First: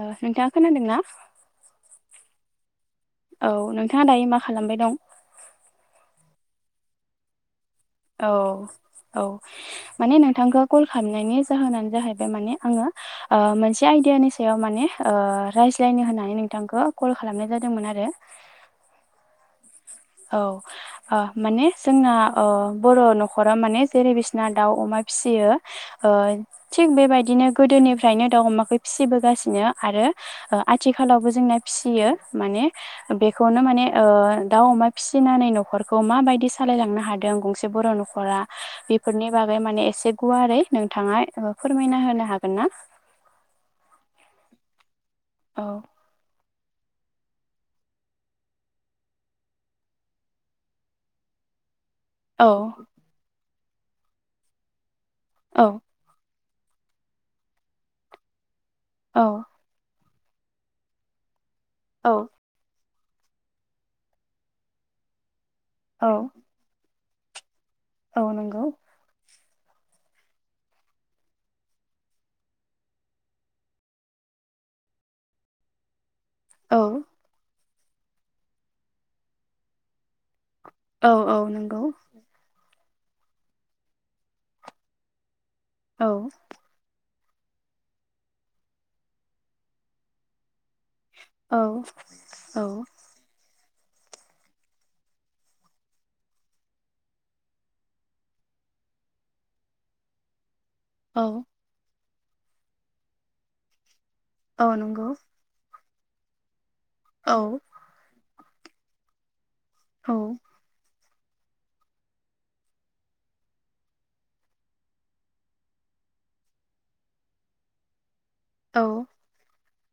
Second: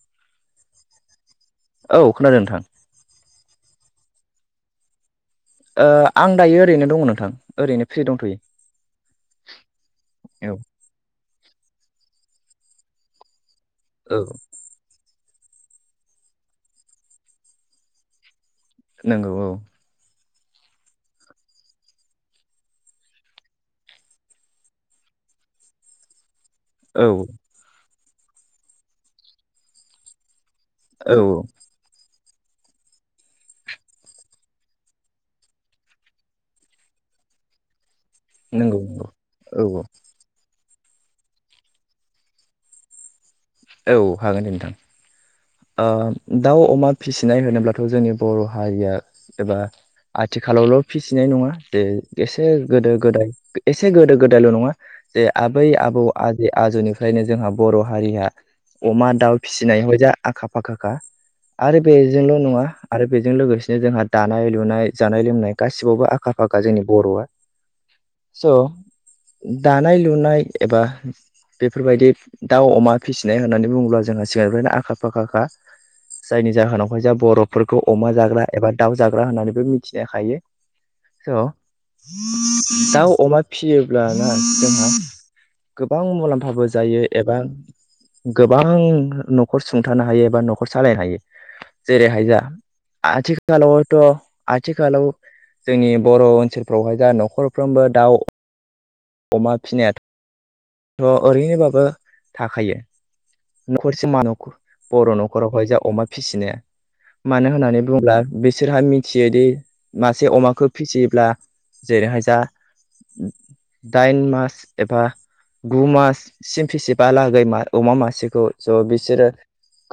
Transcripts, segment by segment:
नोंथाङा खोनादोंना? औ खोनादों नोंथां। औ नोंथाङा दायो मा खालामबाय दं? ओ आं दायो ओरैनो दङ नोंथां । ओरैनो फ्रि औ दंथ'यो औ माने औ नोंथांखौ कल खालामनायनि जाहोनानो जाहै माने आङो ओ मोनसे औ आयदिनि सायव माने ओ रायज्लायनो होननानै नोंथांखो कल खालामनाय जादोंमोन आरो नोंगौ औ। औ माने ओ जोंना अ बर नखराव माने जेरै बिसिना दाउ अमा फिसियो ओ थिग औ बेबायदिनो गोदोनिफ्रायनो दाउ अमाखौ फिसिबोगासिनो आरो ओ औ आथिखालावबो जोंना फिसियो माने बेखौनो माने दाउ अमा फिसिनानै न'खरखौ माबायदि सालायलांनो हादों गंसे बर' न'खर फरा नंगौ नंगौ बेफोरनि बागै औ माने एसे गुवारै नोंथाङा एबा फोरमायना होनो हागोन ना? औ हागोन दे नोंथां औ ओह दाउ अमा फिसिनाय होनोब्लाथ' जोंनि बर' हारिया एबा आथिखालावल' फिसिनाय नङा । जे औ एसे गोदो गोदाय एसे गोदो गोदायल' नङा जे आबै औ आबौ आजे आजोनिफ्रायनो जोंहा बर' हारिया अमा दाउ औ फिसिनायाव जा आखा फाखा खा आरो औ बेजोंल' नङा आरो बेजों लोगोसेनो जोंहा दानाय लुनाय जानाय लोंनाय औ गासिबावबो आखा फाखा जोंनि बर'आ औ स' नंगौ दानाय लुनाय एबा बेफोरबायदि दाउ अमा फिसिनाय होननानै बुङोब्ला जोंहा सिगांनिफ्रायनो आखा फाखा फाखाखा जायनि औ जाहोनावहाय जा बरफ फोरखौ अमा जाग्रा एबा दाउ जाग्रा होननानैबो मिथिनो हायो। औ औ स' नंगौ। दाउ अमा फिसियोब्लाना जोंहा गोबां औ मुलाम्फाबो जायो। एबा गोबां न'खर सुंथानो हायो एबा नखर नखर सालायनो हायो औ जेरैहाय जा औ आथिखालावथ' आथिखालाव जोंनि बर' ओनसोलफ्रावहाय जा न'खरफ्रोमबो दाउ अमा फिसिनायाथ' औ ओरैनोबाबो थाखायो। खर सिमा नखर औ नंगौ बर' न'खरावहाय जोंहा अमा फिसिनाया मानो औ होननानै बुङोब्ला बिसोरहा मिथियो दि औ मासे अमाखौ फिसियो फिलियोब्ला जेरैहाय जा दाइन मास एबा गु माससिम फिसिबालागै अमा मासेखौ ज' औ ज' बिसोरो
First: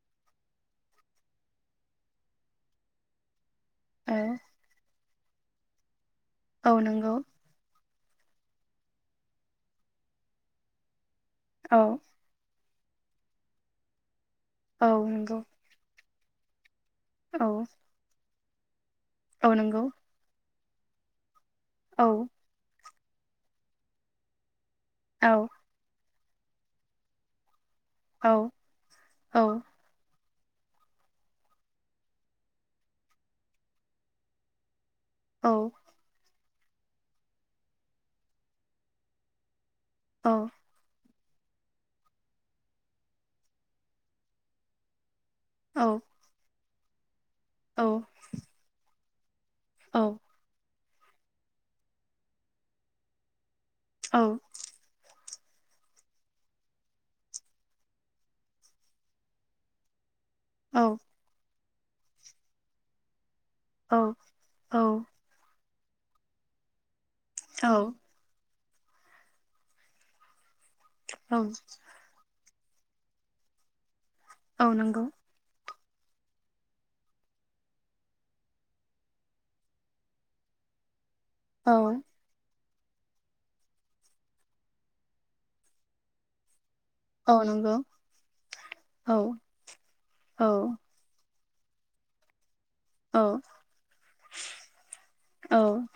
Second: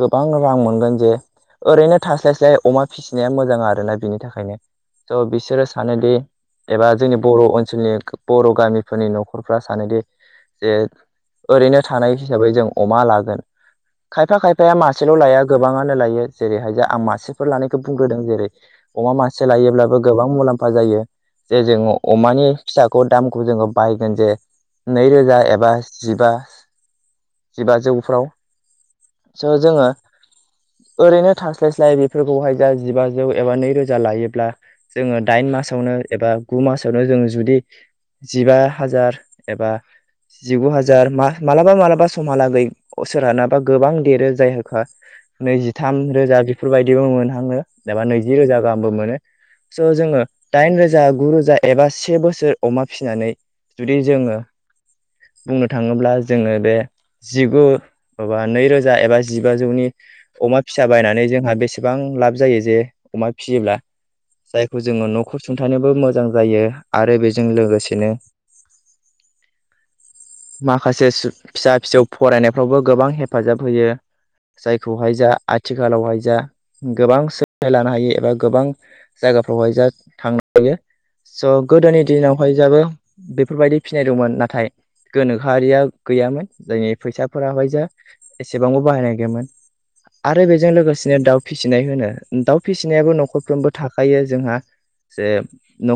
गोबां रां मोनगोन जे ओरैनो थास्लायस्लाय अमा फिसिनाया मोजां आरो आरोना औ बिनि थाखायनो थ बिसोरो सानोदि औ एबा नंगौ जोंनि बर' ओनसोलनि बर' गामिफोरनि न'खरफ्रा सानोदि जे औ ओरैनो थानाय हिसाबै जों अमा लागोन खायफा खायफाया औ मासेल' नंगौ लाया गोबाङानो लायो जेरैहाय जा आं मासेफोर औ लानायखौ बुंग्रोदों जेरै अमा मासे औ नंगौ लायोब्लाबो गोबां मुलाम्फा जायो जे जोंङो औ अमानि फिसाखौ दाम खौ जों बाहायगोन जे नै औ रोजा एबा जिबा जिबा औ जौफ्राव औ स' जोङो ओरैनो थास्लाय स्लाय बेफोरखौहाय जा जिबाजौ एबा नै रोजा लायोब्ला जोङो दाइन मासावनो एबा गु मासावनो जों जुदि जिबा हाजार एबा औ जिगु हाजार मा मालाबा मालाबा समहालागै सोरानाबा गोबां देरो जायफ्रा औ नैजिथाम रोजा बेफोरबायदिबो मोनहाङो एबा नैजि रोजा गाहामबो मोनो। स' औ जोङो दाइन रोजा गुरोजा एबा से बोसोर अमा फिसिनानै जुदि जोङो बुंनो थाङोब्ला जोङो बे जिगु माबा नैरोजा एबा जिबाजौनि अमा फिसा बायनानै जोंहा बेसेबां लाब जायो जे अमा फियोब्ला औ जायखौ जोङो न'खर सुंथानोबो मोजां जायो आरो बेजों लोगो माखासे सु फिसा फिसौ फरायनायफ्रावबो गोबां हेफाजाब होयो औ नंगौ जायखौहाय जा आ थिखालावहाय जा गोबां सोलोंथाइ लानो हायो एबा गोबां जायगाफ्रावहाय जा थांनो हायो स औ गोदोनि दिनाव आमफाय जोहाबो बेफोरबायदि फिनाय दंमोन नाथाय गोनोखोआरिया गैयामोन। जोंनि औ फैसाफोराहाय नंगौ जा एसेबांबो औ बाहायनाय गैयामोन आरो औ बेजों लोगोसेनो दाउ फिसिनाय होनो दाउ फिसिनायाबो औ न'खरफ्रोमबो थाखायो जोंहा जे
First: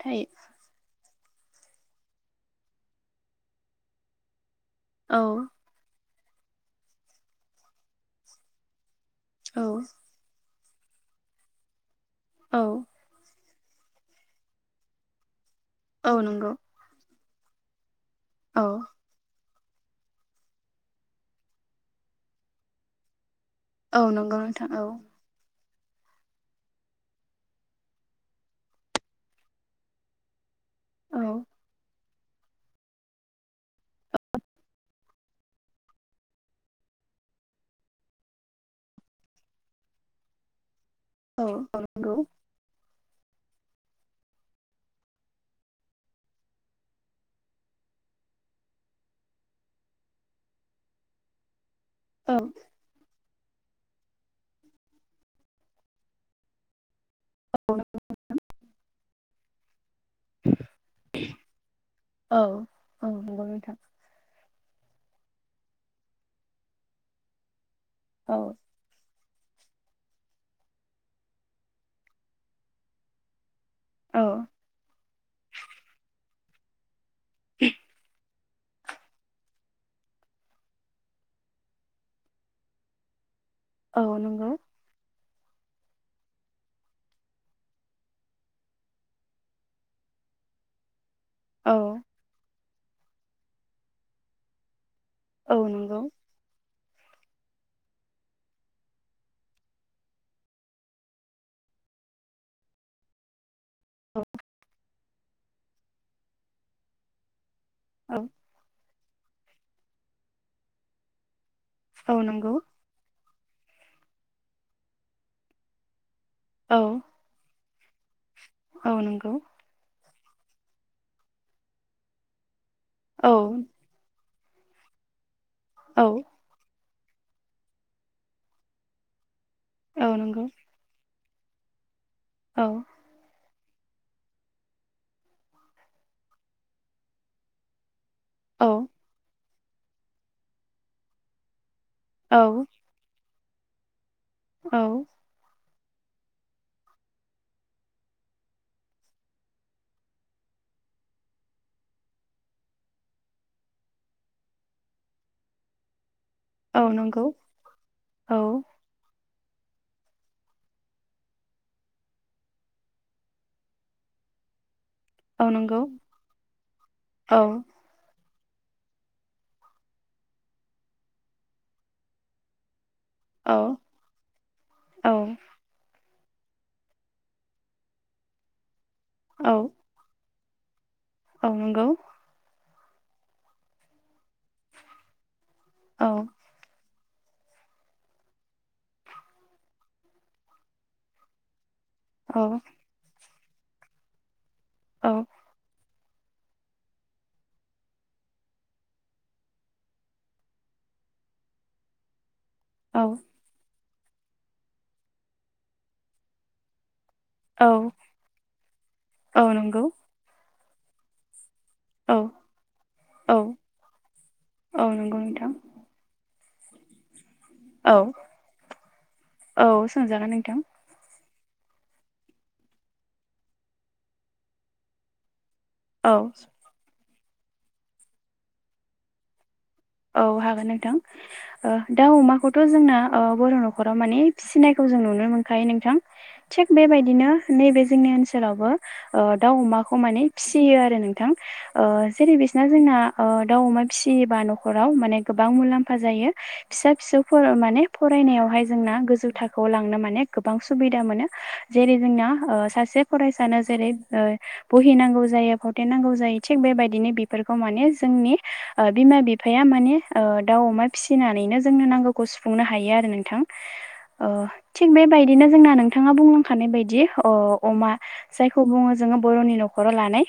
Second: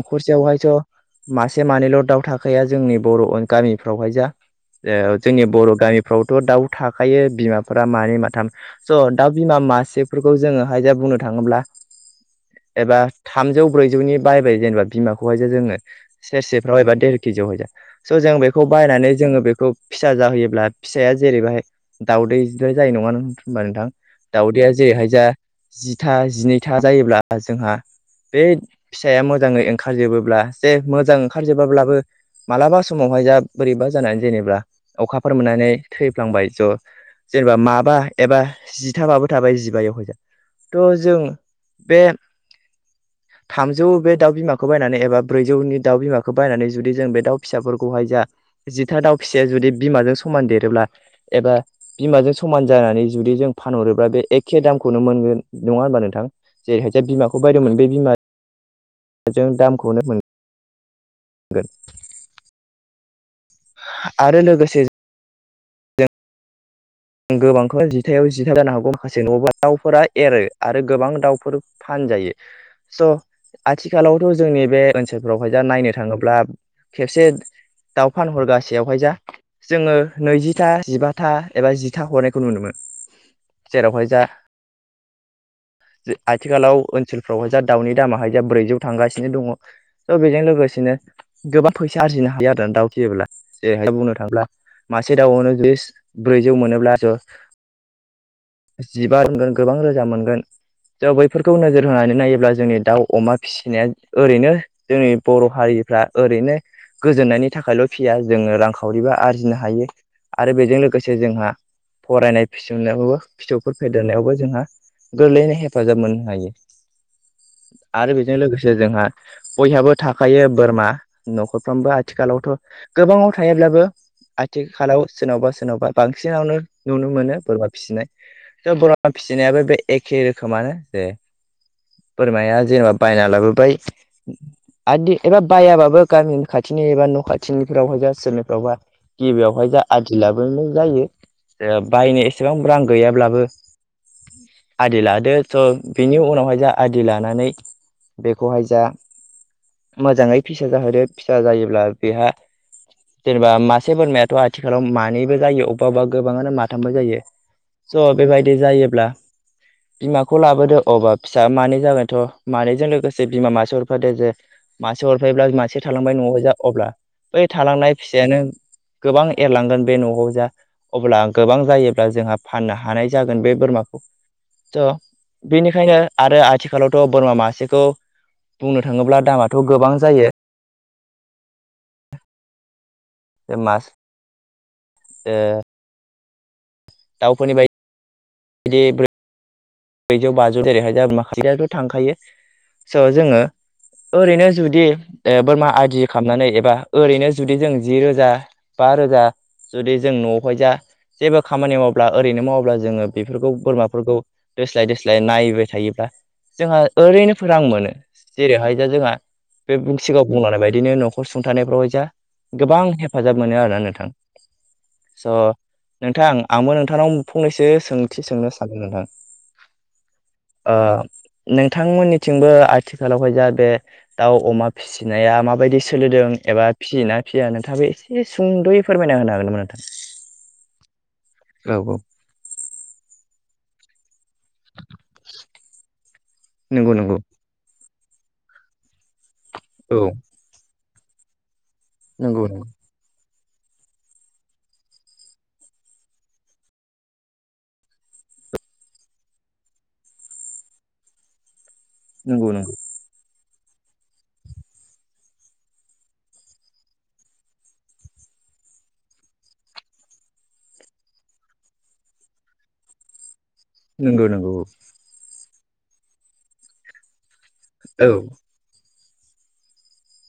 थायो मासे मानैल' दाउ थाखाया जोंनि बर' गामिफ्रावहाय जा औ जोंनि बर' गामि फ्रावथ' दाउ थाखायो बिमाफोरा मानै माथाम स' दाउ बिमा औ मासेफोरखौ जोङो आयजाया बुंनो थाङोब्ला औ एबा थामजौ ब्रैजौनि बायबाय जेनेबा बिमाखौहाय जो जोङो औ नंगौ सेरसेफ्रावहाय बा देर केजियावहाय स' जों औ बेखौ बायनानै जोङो बेखौ फिसा जाहोयोब्ला फिसाया जेरैबाहाय दाउदैनिफ्राय जायो नङा होमबा नोंथां औ नंगौ नोंथां दावदैया औ जेरैहाय जा जिथा जिनैथा जायोब्ला जोंहा बे फिसाया मोजाङै ओंखारजोबोब्ला जे मोजां औ ओंखार जोबाब्लाबो मालाबा समावहाय जा बोरैबा जानानै जेनेबा अखाफोर मोननानै थैफ्लांबाय ज' जेनेबा माबा एबा जिथाबाबो थाबाय जिबायावहाय थ' जों औ औ बे नंगौ थामजौ बे दाउ बिमाखौ बायनानै एबा ब्रैजौनि दाउ बिमाखौ बायनानै जुदि जों बे दाउ फिसाफोरखौहाय जा जिथा दाउ फिसाया जुदि बिमाजों स समान देरोब्ला एबा औ बिमाजों समान जानानै जुदि जों फानहरोब्ला बे एखे दामखौनो मोनगोन नङा होनबा नोंथां जेरैहाय जे बिमाखौ बायदों बे बिमा जों दामखौनो मोन गोन औ औ नंगौ नोंथां से गोबांखौ जिथायाव जिथा औ जानो हागौ माखासे जेनबा दाउफोरा एरो आरो गोबां दाउफोर फानजायो स' आथिखालावथ' औ जोंनि बे ओनसोलफ्रावहाय दा नायनो थाङोब्ला खेबसे दाव फान हरगासिनो सेयावहाय जा जोङो नैजिथा जिबा था एबा जिथा हरनायखौ नुनो मोनो औ जेरावहाय जा नोंगौ आथिखालाव ओनसोलफ्रावहाय जा दाउनि दामाहाय जा ब्रैजौ थांगासिनो दङ त' बेजों लोगोसे बिदिनो औ गोबां फैसा आरजिनो हायो आरोा दाउ फियोबोब्ला जेरैहायाय बुंनो थांब्ला मासे दाउआवनो औ जुदि नंगौ ब्रैजौ मोनोब्लास' जिबा दावजों गोबां रोजा मोनगोन ज' बैफोरखौ नोजोर होनानै नायोब्ला जोंनि दाउ अमा फिसिनाया ओरैनो जोंनि बर' हारि फ्रा ओरैनो गोजोननायनि थाखायल' औ फिया जोङो रांखावरिबो आरजिनो हायो आरो बेजों लोगोसे जोंहा औ फरायनाय नंगौ फिसनायावबो फिसौफोर फेदेरनायावबो जोंहा गोरलैयैनो हेफाजाब मोनो हायो औ आरो बेजों लोगोसे औ जोंहा नंगौ बयहाबो थाखायो बोरमा न'खरफ्रामबो आथिखालावथ' औ गोबाङाव थायालाबो आथिखालाव सोरनावबा सोरनावबा औ बांसिनावनो नुनो मोनो बोरमा फिसिनाय स' बोरमा फिसिनायाबो बे औ एखे नंगौ रोखोमानो जे औ बोरमाया जेनेबा बायना लाबो फ्राय आदि एबा बयबाबो गामि खाथिनि एबा न' खाथिनिफ्रावहाय जास औ सोरनिफ्रावबा गिबियावहाय जा आदि लाबोनाय जायो ओ बायनो एसेबां औ रां गैयाब्लाबो औ आदि लादो स' बेनि उनावहाय जा आदि लानानै बेखौहाय जा मोजाङै फिसा जाहोदो फिसा जायोब्ला बेहा जेनेबा मासे बोरमायाथ' आथिखालाव मानैबो जायो अबेबा अबेबा गोबाङानो औ माथामबाय जायो नंगौ स' औ बेबायदि जायोब्ला बिमाखौ लाबोदो अबा फिसा मानै जागोनथ' मानैजों लोगोसे बिमा मा सो हरफादो जे मासे हरफैब्ला औ मासे नंगौ थालांबाय न'आव जा अब्ला औ बै थालांनाय फिस यामे गोबां एरलांगोन बे न'आव जा अब्ला गोबां जायोब्ला जोंहा फाननो हानाय जागोन औ बे बोरमाखौ थ' औ बेनिखायनो आरो आथिखालावथ' बोरमा मासेखौ बुंनो थाङोब्ला दामाथ' गोबां जायो औ‌ नंगौ ओमास ओ अ दाउफोरनि बाय [unintelligible] ब्रैजौ बाजौ जेरैहाय दाम माखासेयाथ थांखायो औ स' जोङो ओरैनो जुदि ओ औ बोरमा आदि खालामनानै एबा ओरैनो जुदि जों जि रोजा बा रोजा जुदि जों न'आवहाय जा जेबो खामानि मावब्ला ओरैनो माव ब्ला जोङो बेफोरखौ बोरमाफोरखौ दोस्लाय दोस्लाय नायबाय थायोब्ला जोंहा ओरैनो फोरां मोनो जेरैहाय जा जोंहा औ बे नंगौ सिगाङाव बुंनाय बायदिनो न'खर सु थानायफ्रावाय जा औ गोबां औ हेफाजाब मोनो आरोना नोंथां औ नंगौ स' नोंथां नोंथां आंबो नोंथांनाव फंनैसो औ सोंथि सोंनो सानो नोंथां औ सोंजागोन नोंथां ओ नोंथांमोननिथिंबो आथिखालावहा जा बे दाउ अमा फिसिनाया माब बायदि औ सलिदों एबा फियो ना फिया नोंथाङाबो एसे सुंद'यै फोरमायना होनो हागोन नामा नो औ हागोन नोंथां औ औ दा ओ अमाखौथ' जोंना ओ बर' न'खराव माने फिसिनायखौ जों नुनो मोनखायो नोंथां थिग नंगौ नंगौ बेबायदिनो नैबे जोंनि ओनसोलावबो ओ दाउ अमाखौ औ माने फिसियो आरो नोंथां ओ जेरै नंगौ बिसना जोंना ओ दाउ अमा फिसियोबा न' खराव माने गोबां मुलाम्फा जायो फिसा फिसौफोराव माने फरायनायावहाय जोंना गोजौ थाखोआव [unintelligible] लांनो माने गोबां सुबिदा मोनो जेरै जोंना नंगौ ओ सासे फरायस सानो जेरै ओ बहिनांगौ जायो फावथेनांगौ जायो थिग बेबायदिनो बेफोरखौ माने जोंनि ओ बिमा बि फाया माने ओ दाउ अमा फिसिनानैनो जोंनो नांगौखौ सुफुंनो हायो आरो नोंथां अ नंगौ नंगौ थिग बेबायदिनो जोंना नोंथाङा बुंलांखानाय बायदि ओ अमा जायखौ बुङो जोङो बर'नि नखराव लानाय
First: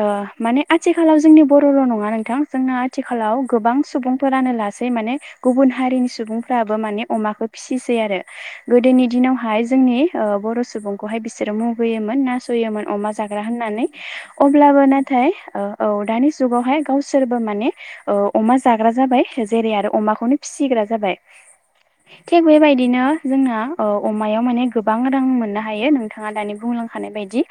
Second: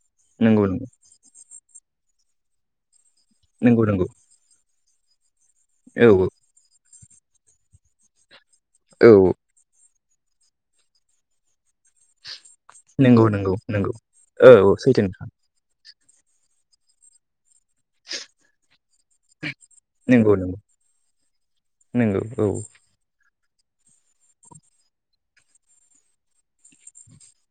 ओ माने नंगौ आथिखालाव जोंनि बर'र' नङा नोंथां जोंना आथिखालाव गोबां नंगौ औ नंगौ सुबुंफोरानो लासै माने गुबुन हारिनि औ सुबुंफ्राबो माने अमाखौ फिसिसै आरो गोदोनि औ दिनावहाय जोंनि ओ बर' सुबुंखौहाय बिसोरो मुगैयोमोन नास सयोमोन अमा नंगौ जाग्रा नंगौ होननानै नंगौ औ औ अब्लाबो सैथो नोंथां नाथाय ओ औ दानि जुगावहाय गावसोरबो माने ओ अमा जा ग्रा जाबाय जेरै आरो नंगौ अमाखौनो नंगौ फिसिग्रा जाबाय नंगौ थिग औ बेबायदिनो जोंना ओ अमायाव माने गोबां रां मोननो हायो नोंथाङा दानि बुंलांखानाय बायदि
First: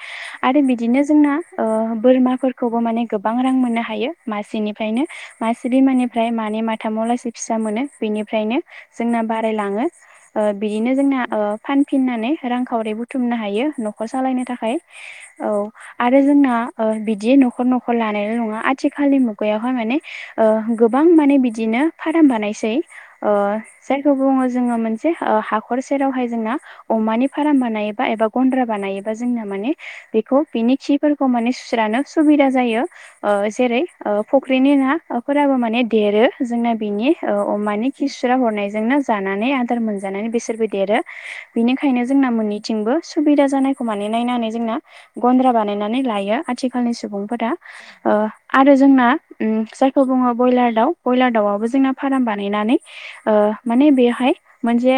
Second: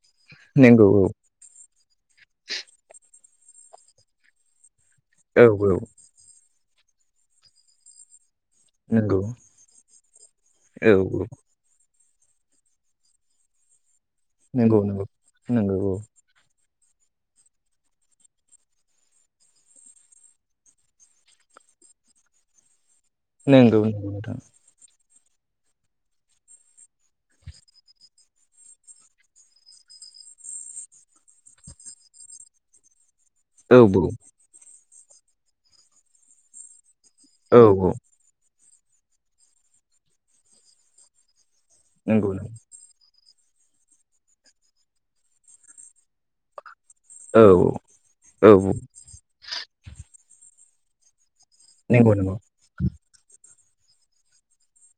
आरो नंगौ बिदिनो जोंना ओ बोरमाफोरखौबो माने गोबां रां मोननो हायो मासेनिफ्रायनो औ मासे औ औ बिमानिफ्राय मानै मा थामाव लासै फिसा मोनो बेनि फ्रायनो नंगौ जोंना बारायलाङो ओ बिदिनो औ जों औ ओ फान फिननानै रांखावरि बुथुमनो हायो न'खर सालायनो थाखाय नंगौ नंगौ औ नंगौ आरो जोंना ओ बिदि न'खर न'खर लानायल' नङा आथिखालनि मुगायावहाय माने ओ गोबां माने बिदिनो फार्म बानायसै ओ नंगौ जायखौ नंगौ नोंथां बुङो जोङो मोन से ओ हाखर सेरावहाय जोंना अमानि फार्म बानायोबा एबा गन्द्रा बानायोबा जोंना माने बेखौ बिनि खिफोरखौ माने सुस्रानो सुबिदा जायो ओ औ जेरै ओ औ फुख्रिनि नाफोराबो माने देरो जोंना बेनि ओ औ अमानि औ खिसुरा हरनायजोंनो जानानै आदार मोनजानानै बिसोरबो देरो बेनिखायनो जोंना नंगौ नंगौ मोन्नैथिंबो सुबिदा जानायखौ माने नायनानै जोंना गन्द्रा बानायनानै लायो आथिखाल खालनि औ सुबुंफोरा औ ओ नंगौ आरो जोंना उम जायखौ बुङो ब्रयलार दाउ ब्रयलार दाउआ बो जोंना नंगौ फार्म बानायनानै ओ माने बेहाय मोनसे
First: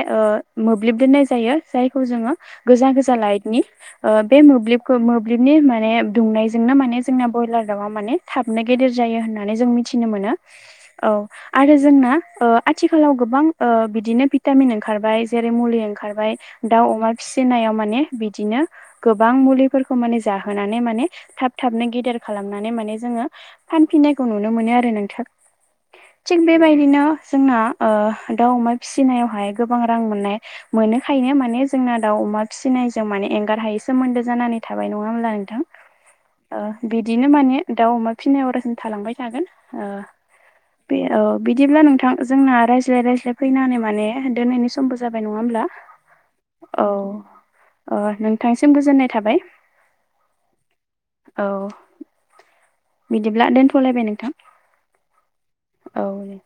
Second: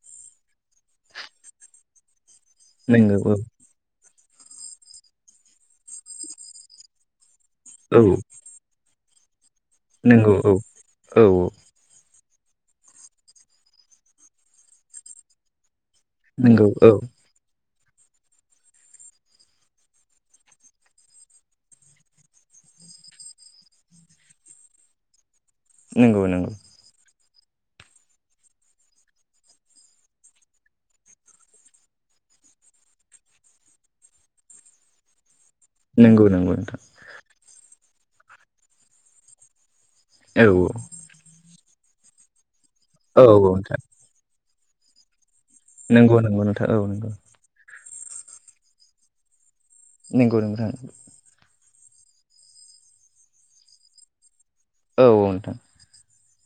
मोब्लिब दोननाय जायो जायखौ जोङो गोजा गोजा नंगौ लाइटनि ओ बे मोब्लिबखौ-मोब्लिबनि माने दुंनायजोंनो माने जोंना बयलार दावा औ माने थाबनो गेदेर जायो होननानै जों मिथिनो मोनो नंगौ औ औ आरो जोंना ओ आथिखालाव गोबां ओ बिदिनो भिटामिन ओंखारबाय जेरै मुलि ओंखार खारबाय नंगौ औ दाउ अमा फिसिनायाव माने ने बिदिनो गोबां मुलिफोरखौ माने जाहोनानै माने थाब-थाबनो गेदिर खालामनानै माने माने जोङो फानिनायखौ नुनो मोनो आरो नोंथां नंगौ थिग नंगौ बेबायदिनो जोंना ओ दाउ, अमा फिसिनायावहाय गोबां रां मोननाय मोनोखायनो माने जोंना दाउ अमा फिसिनायजों माने एंगारहायै सोमोन्दो जानानै थाबाय नङा होमब्ला नोंथां। नंगौ नंगौ ओ नोंथां बिदिनो माने दाउ अमा फिसिनाया अरयसम थालांबाय थागोन। ओ औ औ बे औ बिदिब्ला नोंथां जोंना रायज्लाय औ रायज्लाय औ फैनानै नोंथां माने दोनायनि समबो जाबाय नङा होमब्ला नंगौ नंगौ नोंथां औ नंगौ अ नोंथांसिम गोजोननाय थाबाय। नंगौ नोंथां औ बिदिब्ला दोनथ'लायबाय नोंथां। औ नोंथां औ दे